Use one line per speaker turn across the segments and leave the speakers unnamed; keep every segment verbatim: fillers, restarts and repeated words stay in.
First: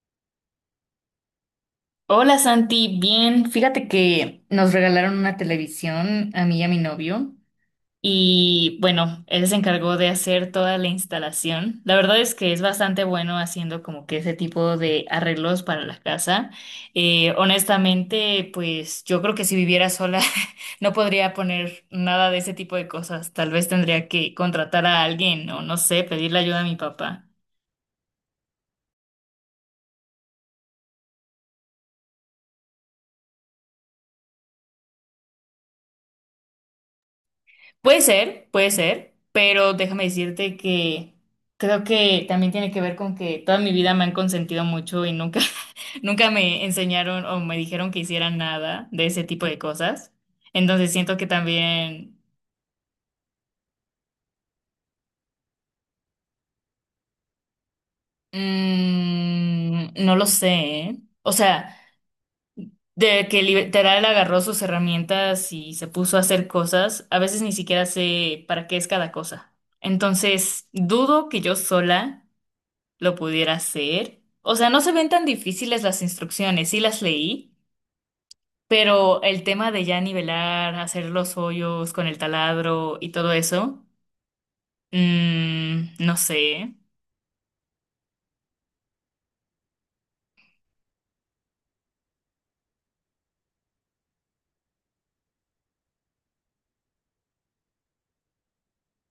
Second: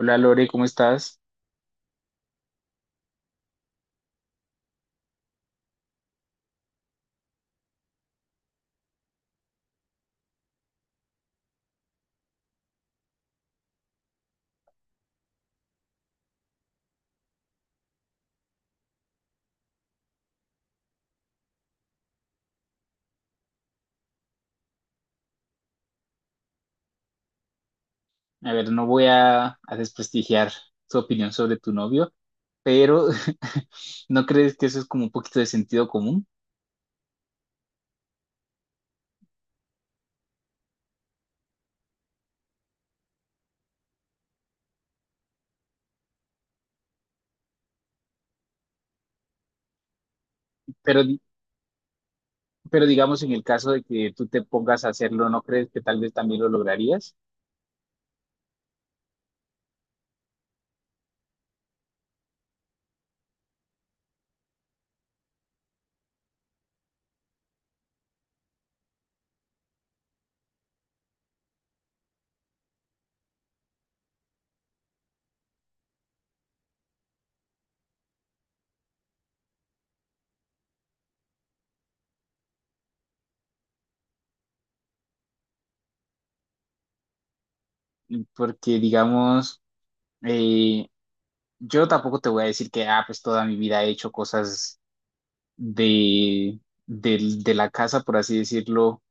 Hola Lore, ¿cómo estás?
Hola Santi, bien, fíjate que nos regalaron una televisión a mí y a mi novio y bueno, él se encargó de hacer toda la instalación. La verdad es que es bastante bueno haciendo como que ese tipo de arreglos para la casa. Eh, honestamente, pues yo creo que si viviera sola no podría poner nada de ese tipo de cosas. Tal vez tendría que contratar a alguien o no sé, pedirle ayuda a mi papá.
A ver, no voy a, a desprestigiar tu opinión sobre tu novio, pero ¿no crees que eso es como un poquito de sentido común?
Puede ser, puede ser, pero déjame decirte que creo que también tiene que ver con que toda mi vida me han consentido mucho y nunca, nunca me enseñaron o me dijeron que hiciera nada de ese tipo de cosas. Entonces
Pero,
siento
di-
que también,
pero digamos en el caso de que tú te pongas a hacerlo, ¿no crees que tal vez también lo lograrías?
mm, no lo sé, ¿eh? O sea, de que literal agarró sus herramientas y se puso a hacer cosas, a veces ni siquiera sé para qué es cada cosa. Entonces, dudo que yo sola lo pudiera hacer. O sea, no se ven tan difíciles las instrucciones, sí las leí, pero el tema de ya nivelar, hacer los hoyos con el taladro y todo eso, mm, no sé.
Porque digamos, eh, yo tampoco te voy a decir que, ah, pues toda mi vida he hecho cosas de, del- de la casa, por así decirlo,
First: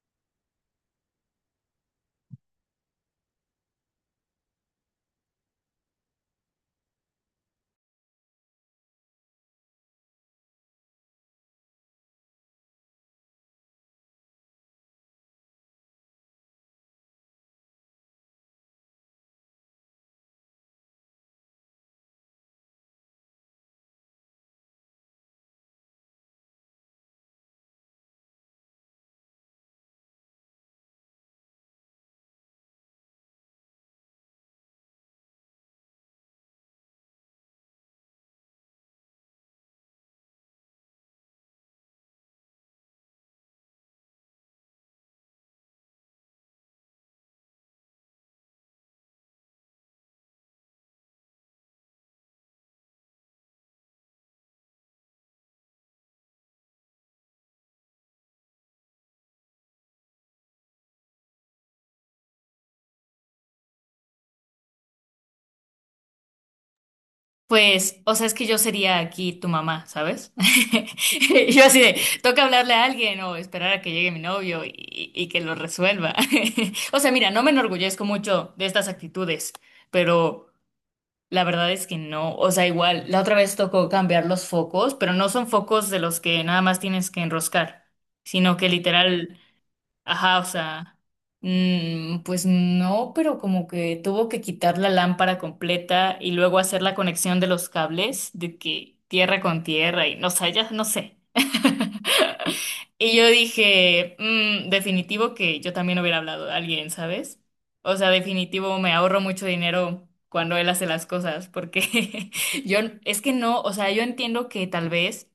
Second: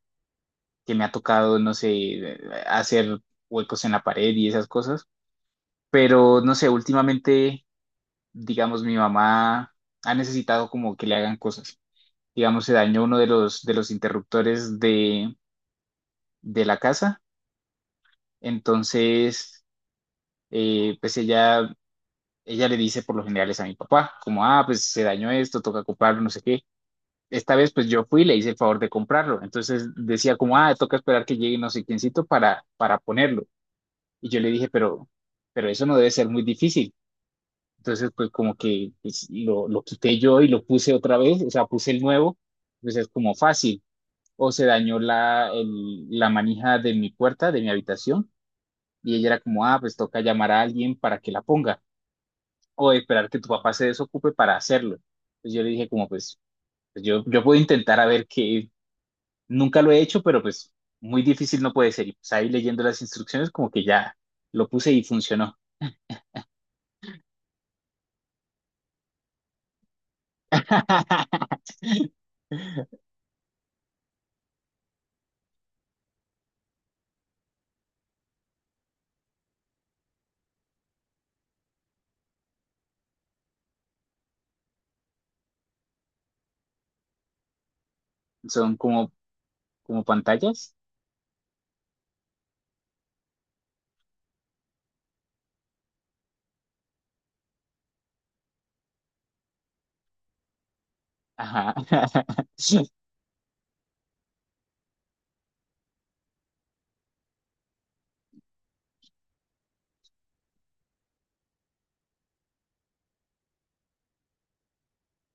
que me ha tocado, no sé, hacer huecos en la pared y esas cosas. Pero no sé, últimamente, digamos, mi mamá ha necesitado como que le hagan cosas. Digamos, se dañó uno de los, de los interruptores de, de la casa. Entonces, eh, pues ella, ella le dice por lo general es a mi papá, como, ah, pues se dañó esto, toca comprarlo, no sé qué. Esta vez, pues yo fui y le hice el favor de comprarlo. Entonces decía como, ah, toca esperar que llegue no sé quiéncito para, para ponerlo. Y yo le dije, pero, pero eso no debe ser muy difícil. Entonces, pues como que pues, lo, lo quité yo y lo puse otra vez, o sea, puse el nuevo, pues es como fácil. O se dañó la, el- la manija de mi puerta, de mi habitación, y ella era como, ah, pues toca llamar a alguien para que la ponga, o esperar que tu papá se desocupe para hacerlo. Pues yo le dije como, pues, pues, yo, yo puedo intentar a ver que nunca lo he hecho, pero pues muy difícil no puede ser. Y pues ahí leyendo las instrucciones como que ya lo puse y funcionó.
Pues, o sea, es que yo sería aquí tu mamá, ¿sabes? Yo así de, toca hablarle a alguien o esperar a que llegue mi novio y, y que lo resuelva. O sea, mira, no me enorgullezco mucho de estas actitudes, pero... La verdad es que no, o sea, igual, la otra vez tocó cambiar los focos, pero no son focos de los que nada más tienes que enroscar, sino que
Son como,
literal.
como
Ajá, o
pantallas.
sea, mm, pues no, pero como que tuvo que quitar la lámpara completa y luego hacer la conexión de los cables, de que tierra con tierra y no sé, ya no sé.
Ajá.
Y yo dije, "Mm, definitivo que yo también hubiera hablado de alguien, ¿sabes? O sea, definitivo me ahorro mucho dinero cuando él hace las cosas, porque yo es que no, o sea, yo entiendo que tal vez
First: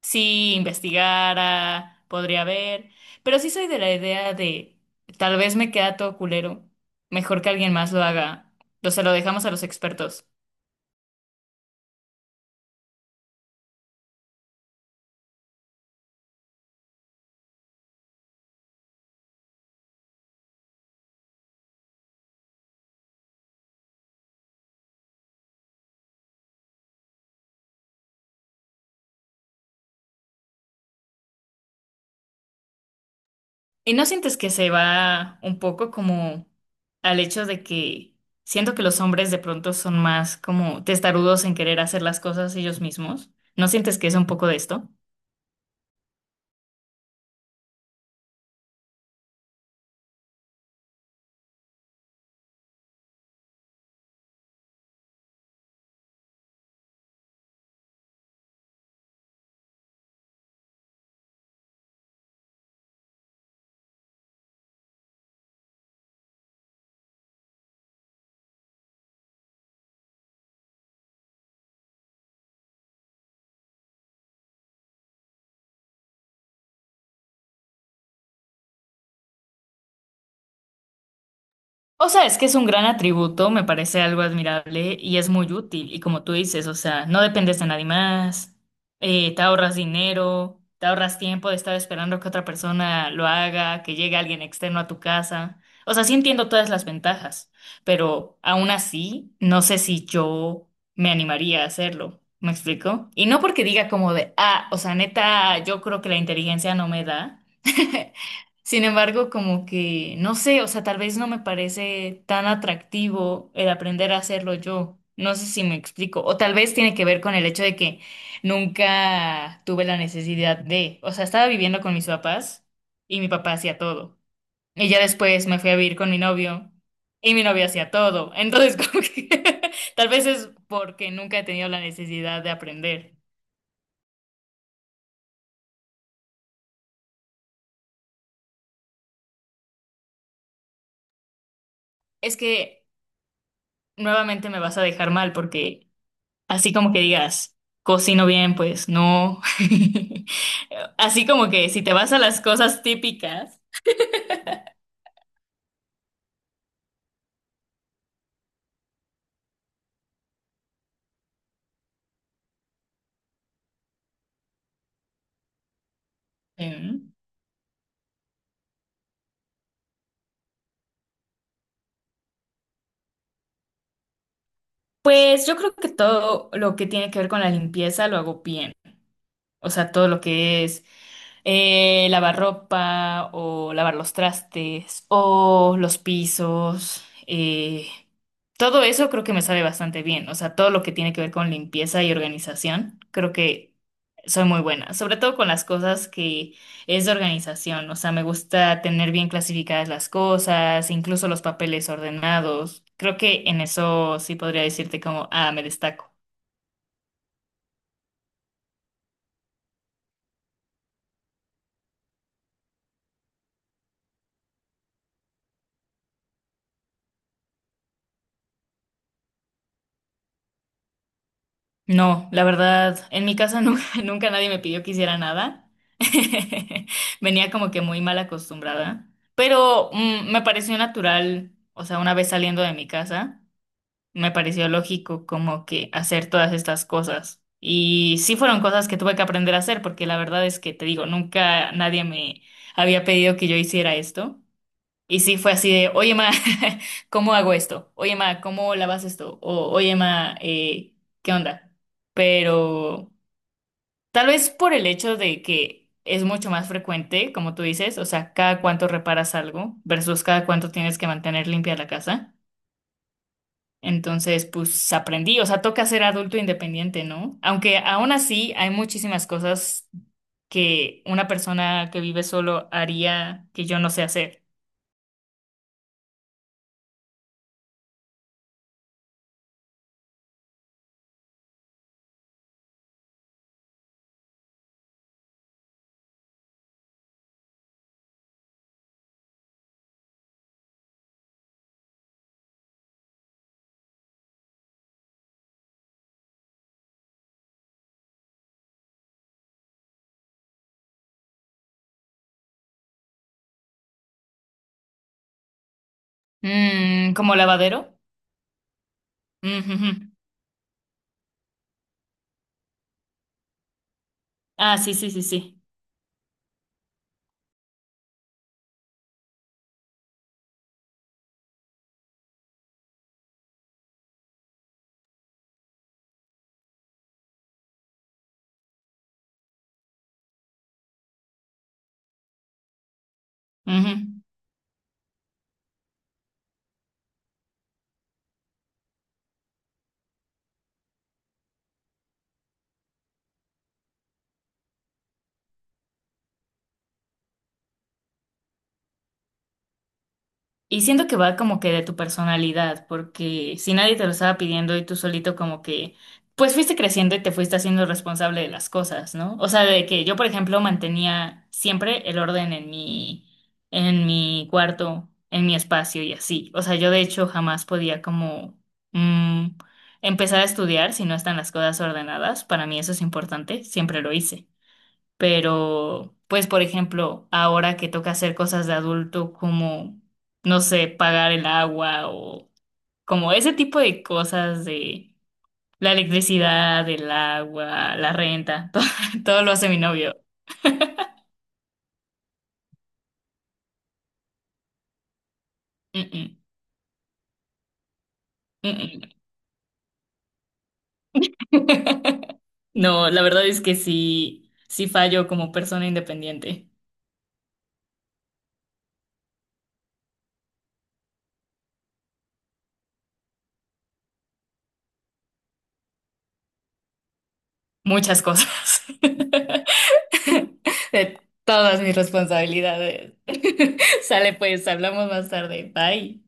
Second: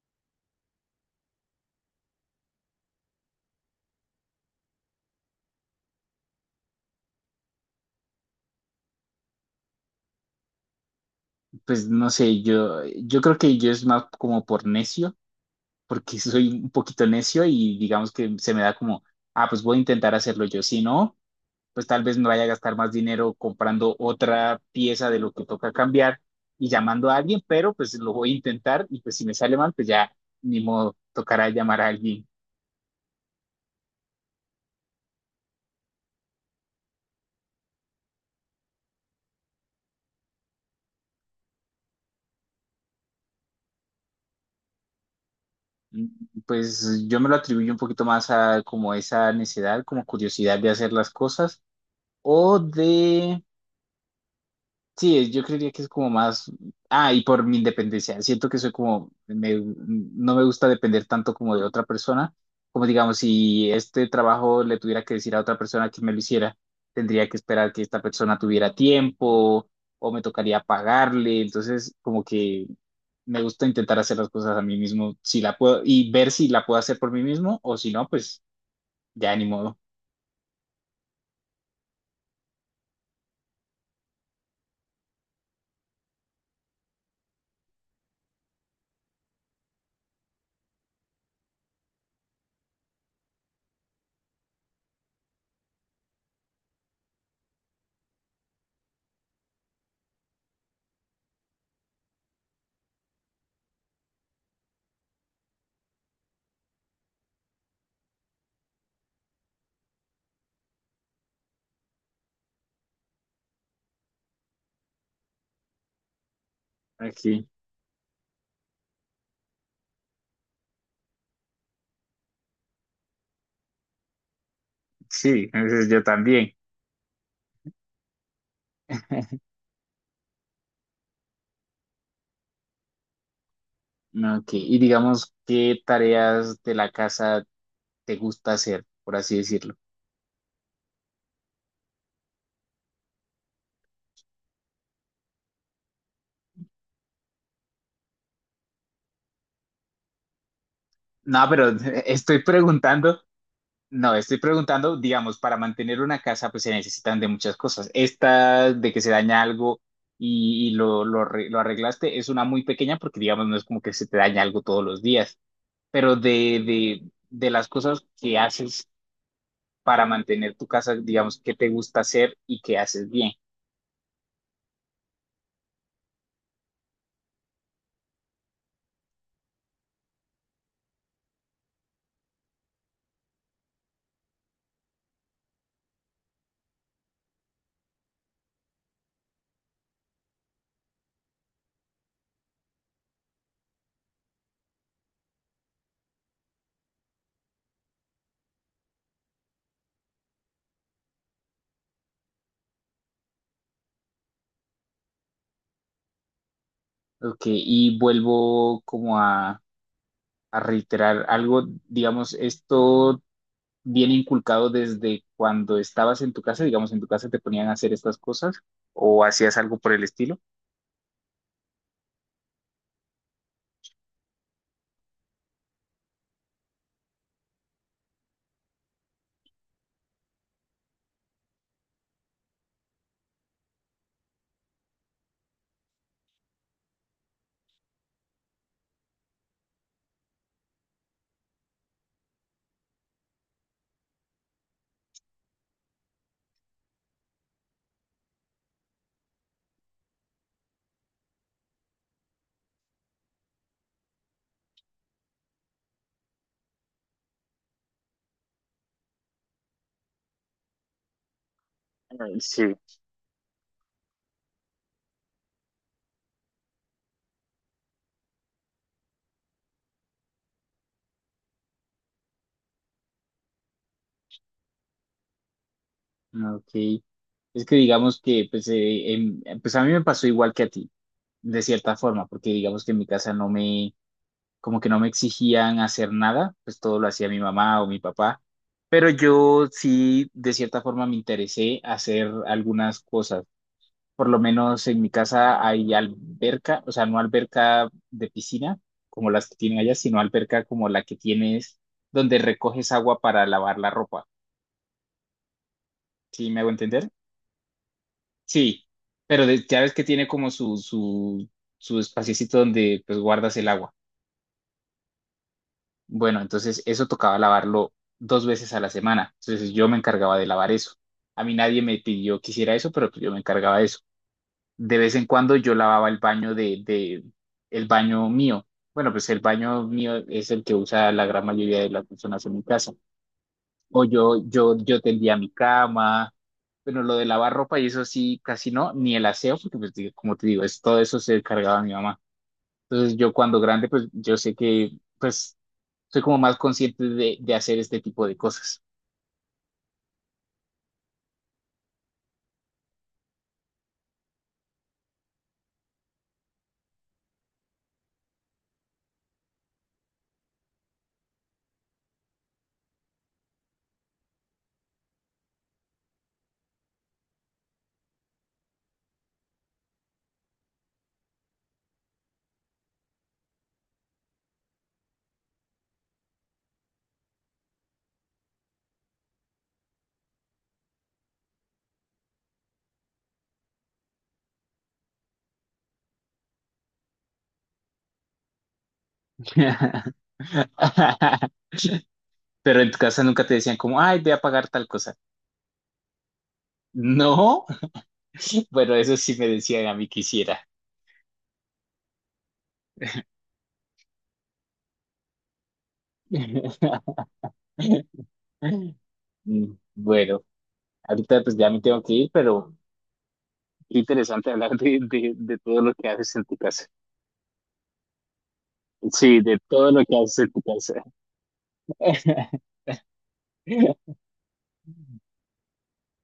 si investigara, podría ver, pero sí soy de la idea de tal vez me queda todo culero, mejor que alguien más lo haga, o se lo dejamos a los expertos.
Pues no sé, yo, yo creo que yo es más como por necio, porque soy un poquito necio y digamos que se me da como, ah, pues voy a intentar hacerlo yo. Si no, pues tal vez me vaya a gastar más dinero comprando otra pieza de lo que toca cambiar y llamando a alguien, pero pues lo voy a intentar y pues si me sale mal, pues ya ni modo, tocará llamar a alguien.
¿Y no sientes que se va un poco como al hecho de que siento que los hombres de pronto son más como testarudos en querer hacer las cosas ellos mismos? ¿No sientes que es un poco de esto?
Mm, pues yo me lo atribuyo un poquito más a como esa necesidad, como curiosidad de hacer las cosas o de... Sí, yo creería que es como más, ah, y por mi independencia, siento que soy como, me- no me gusta depender tanto como de otra persona, como digamos, si este trabajo le tuviera que decir a otra persona que me lo hiciera, tendría que esperar que esta persona tuviera tiempo o me tocaría pagarle, entonces como que me gusta intentar hacer las cosas a mí mismo, si la puedo, y ver si la puedo hacer por mí mismo o si no, pues ya ni modo.
O sea, es que es un gran atributo, me parece algo admirable y es muy útil. Y como tú dices, o sea, no dependes de nadie más, eh, te ahorras dinero, te ahorras tiempo de estar esperando que otra persona lo haga, que llegue alguien externo a tu casa. O sea, sí entiendo todas las ventajas, pero aún así, no sé si yo me animaría a hacerlo. ¿Me explico? Y no porque diga como de, ah, o sea, neta, yo creo que la inteligencia no me da. Sin embargo, como que, no sé, o sea, tal vez no me parece tan atractivo el aprender a hacerlo yo. No sé si me explico. O tal vez tiene que ver con el
Aquí,
hecho de que nunca tuve la necesidad de, o sea, estaba viviendo con mis papás y mi papá hacía todo. Y ya después
sí,
me fui a
entonces
vivir
yo
con mi
también.
novio y mi novio hacía todo. Entonces, como que tal vez es porque nunca he tenido la necesidad de aprender.
Ah, ok, y digamos, ¿qué tareas de la casa te gusta hacer, por así decirlo?
Es que nuevamente me vas a dejar mal porque... Así como que digas, cocino bien, pues no. Así como
No,
que
pero
si te vas a las
estoy
cosas
preguntando,
típicas,
no, estoy preguntando, digamos, para mantener una casa pues se necesitan de muchas cosas. Esta de que se daña algo y, y lo, lo, arre- lo arreglaste es una muy pequeña porque digamos no es como que se te daña algo todos los días, pero de,
em,
de, de las cosas que haces para mantener tu casa, digamos, ¿qué te gusta hacer y qué haces bien?
pues yo creo que todo lo que tiene que ver con la limpieza lo hago bien. O sea, todo lo que es eh, lavar ropa o lavar los trastes o los pisos. Eh, todo eso creo que me sabe bastante bien. O sea, todo lo que tiene que ver con limpieza y organización, creo que soy muy buena. Sobre todo con las cosas que es de organización. O sea, me gusta tener bien clasificadas las cosas, incluso los papeles ordenados. Creo que en eso sí podría decirte como, ah, me destaco.
Ok, y vuelvo como a... a reiterar algo, digamos, esto viene inculcado desde cuando estabas en tu casa, digamos, en tu casa te ponían a hacer estas cosas o hacías algo por el estilo.
No, la verdad, en mi casa nunca, nunca nadie me pidió que hiciera nada. Venía como que muy mal acostumbrada, pero mm, me pareció natural, o sea, una vez saliendo de mi casa, me pareció lógico como que hacer todas estas cosas. Y sí fueron cosas que tuve que aprender a hacer, porque la verdad es que te digo, nunca nadie me había pedido que yo hiciera esto. Y sí fue así de, oye, ma, ¿cómo hago esto? Oye, ma, ¿cómo lavas esto? O, oye, ma, eh, ¿qué onda? Pero tal vez por el hecho de que es mucho más frecuente, como tú dices, o sea, cada cuánto reparas algo versus cada cuánto tienes que mantener limpia la casa.
Mm, sí.
Entonces, pues aprendí, o sea, toca ser adulto independiente, ¿no? Aunque aún así hay muchísimas cosas que una persona que vive solo haría que yo no sé hacer.
Ok. Es que digamos que, pues, eh, em, pues a mí me pasó igual que a ti, de cierta forma, porque digamos que en mi casa no me, como que no me exigían hacer nada, pues todo lo hacía mi mamá o mi papá, pero yo sí, de cierta forma, me interesé hacer algunas cosas. Por lo menos en mi casa hay alberca, o sea, no alberca de piscina como las que tienen allá, sino alberca como la que tienes donde recoges agua para lavar la ropa. ¿Sí me hago
Mm,
entender?
¿como lavadero?
Sí, pero de- ya ves que
Ujú.
tiene como su, su, su espaciocito donde pues guardas el agua.
Ah, sí, sí, sí, sí.
Bueno, entonces eso tocaba lavarlo dos veces a la semana. Entonces yo me encargaba de lavar eso. A mí nadie me pidió que hiciera eso, pero pues, yo me encargaba de eso. De vez en cuando yo lavaba el baño de, de el baño mío. Bueno, pues el baño mío es el que usa la gran mayoría de las personas en mi casa.
Ujú.
O yo, yo, yo tendía mi cama. Bueno, lo de lavar ropa y eso sí, casi no, ni el aseo, porque pues, digo, como te digo, es, todo eso se encargaba mi mamá. Entonces yo cuando grande, pues yo sé que, pues, soy como más consciente de, de hacer este tipo de cosas.
Y siento que va como que de tu personalidad, porque si nadie te lo estaba pidiendo y tú solito como que, pues fuiste creciendo y te fuiste haciendo responsable de las cosas, ¿no? O sea, de que yo, por ejemplo, mantenía siempre el orden en mi, en mi cuarto, en mi espacio y así. O sea, yo de hecho jamás podía como mm, empezar a estudiar si no están las cosas ordenadas. Para mí eso es importante, siempre lo hice. Pero pues por ejemplo, ahora que toca hacer cosas de adulto como, no sé, pagar el agua o como ese tipo de cosas de la electricidad, el agua, la renta, todo, todo lo hace mi novio.
Pero en tu casa nunca te decían como, ay, ve a pagar tal cosa.
Mm,
No.
mm,
Bueno,
mm.
eso sí me decían a mí que hiciera.
No, la verdad es que sí, sí fallo como persona independiente.
Mm, bueno, ahorita pues ya me tengo que ir, pero qué interesante hablar de, de, de todo lo que haces en tu casa.
Muchas cosas.
Sí, de todo lo que haces en tu casa.
De todas mis responsabilidades. Sale pues, hablamos más tarde. Bye.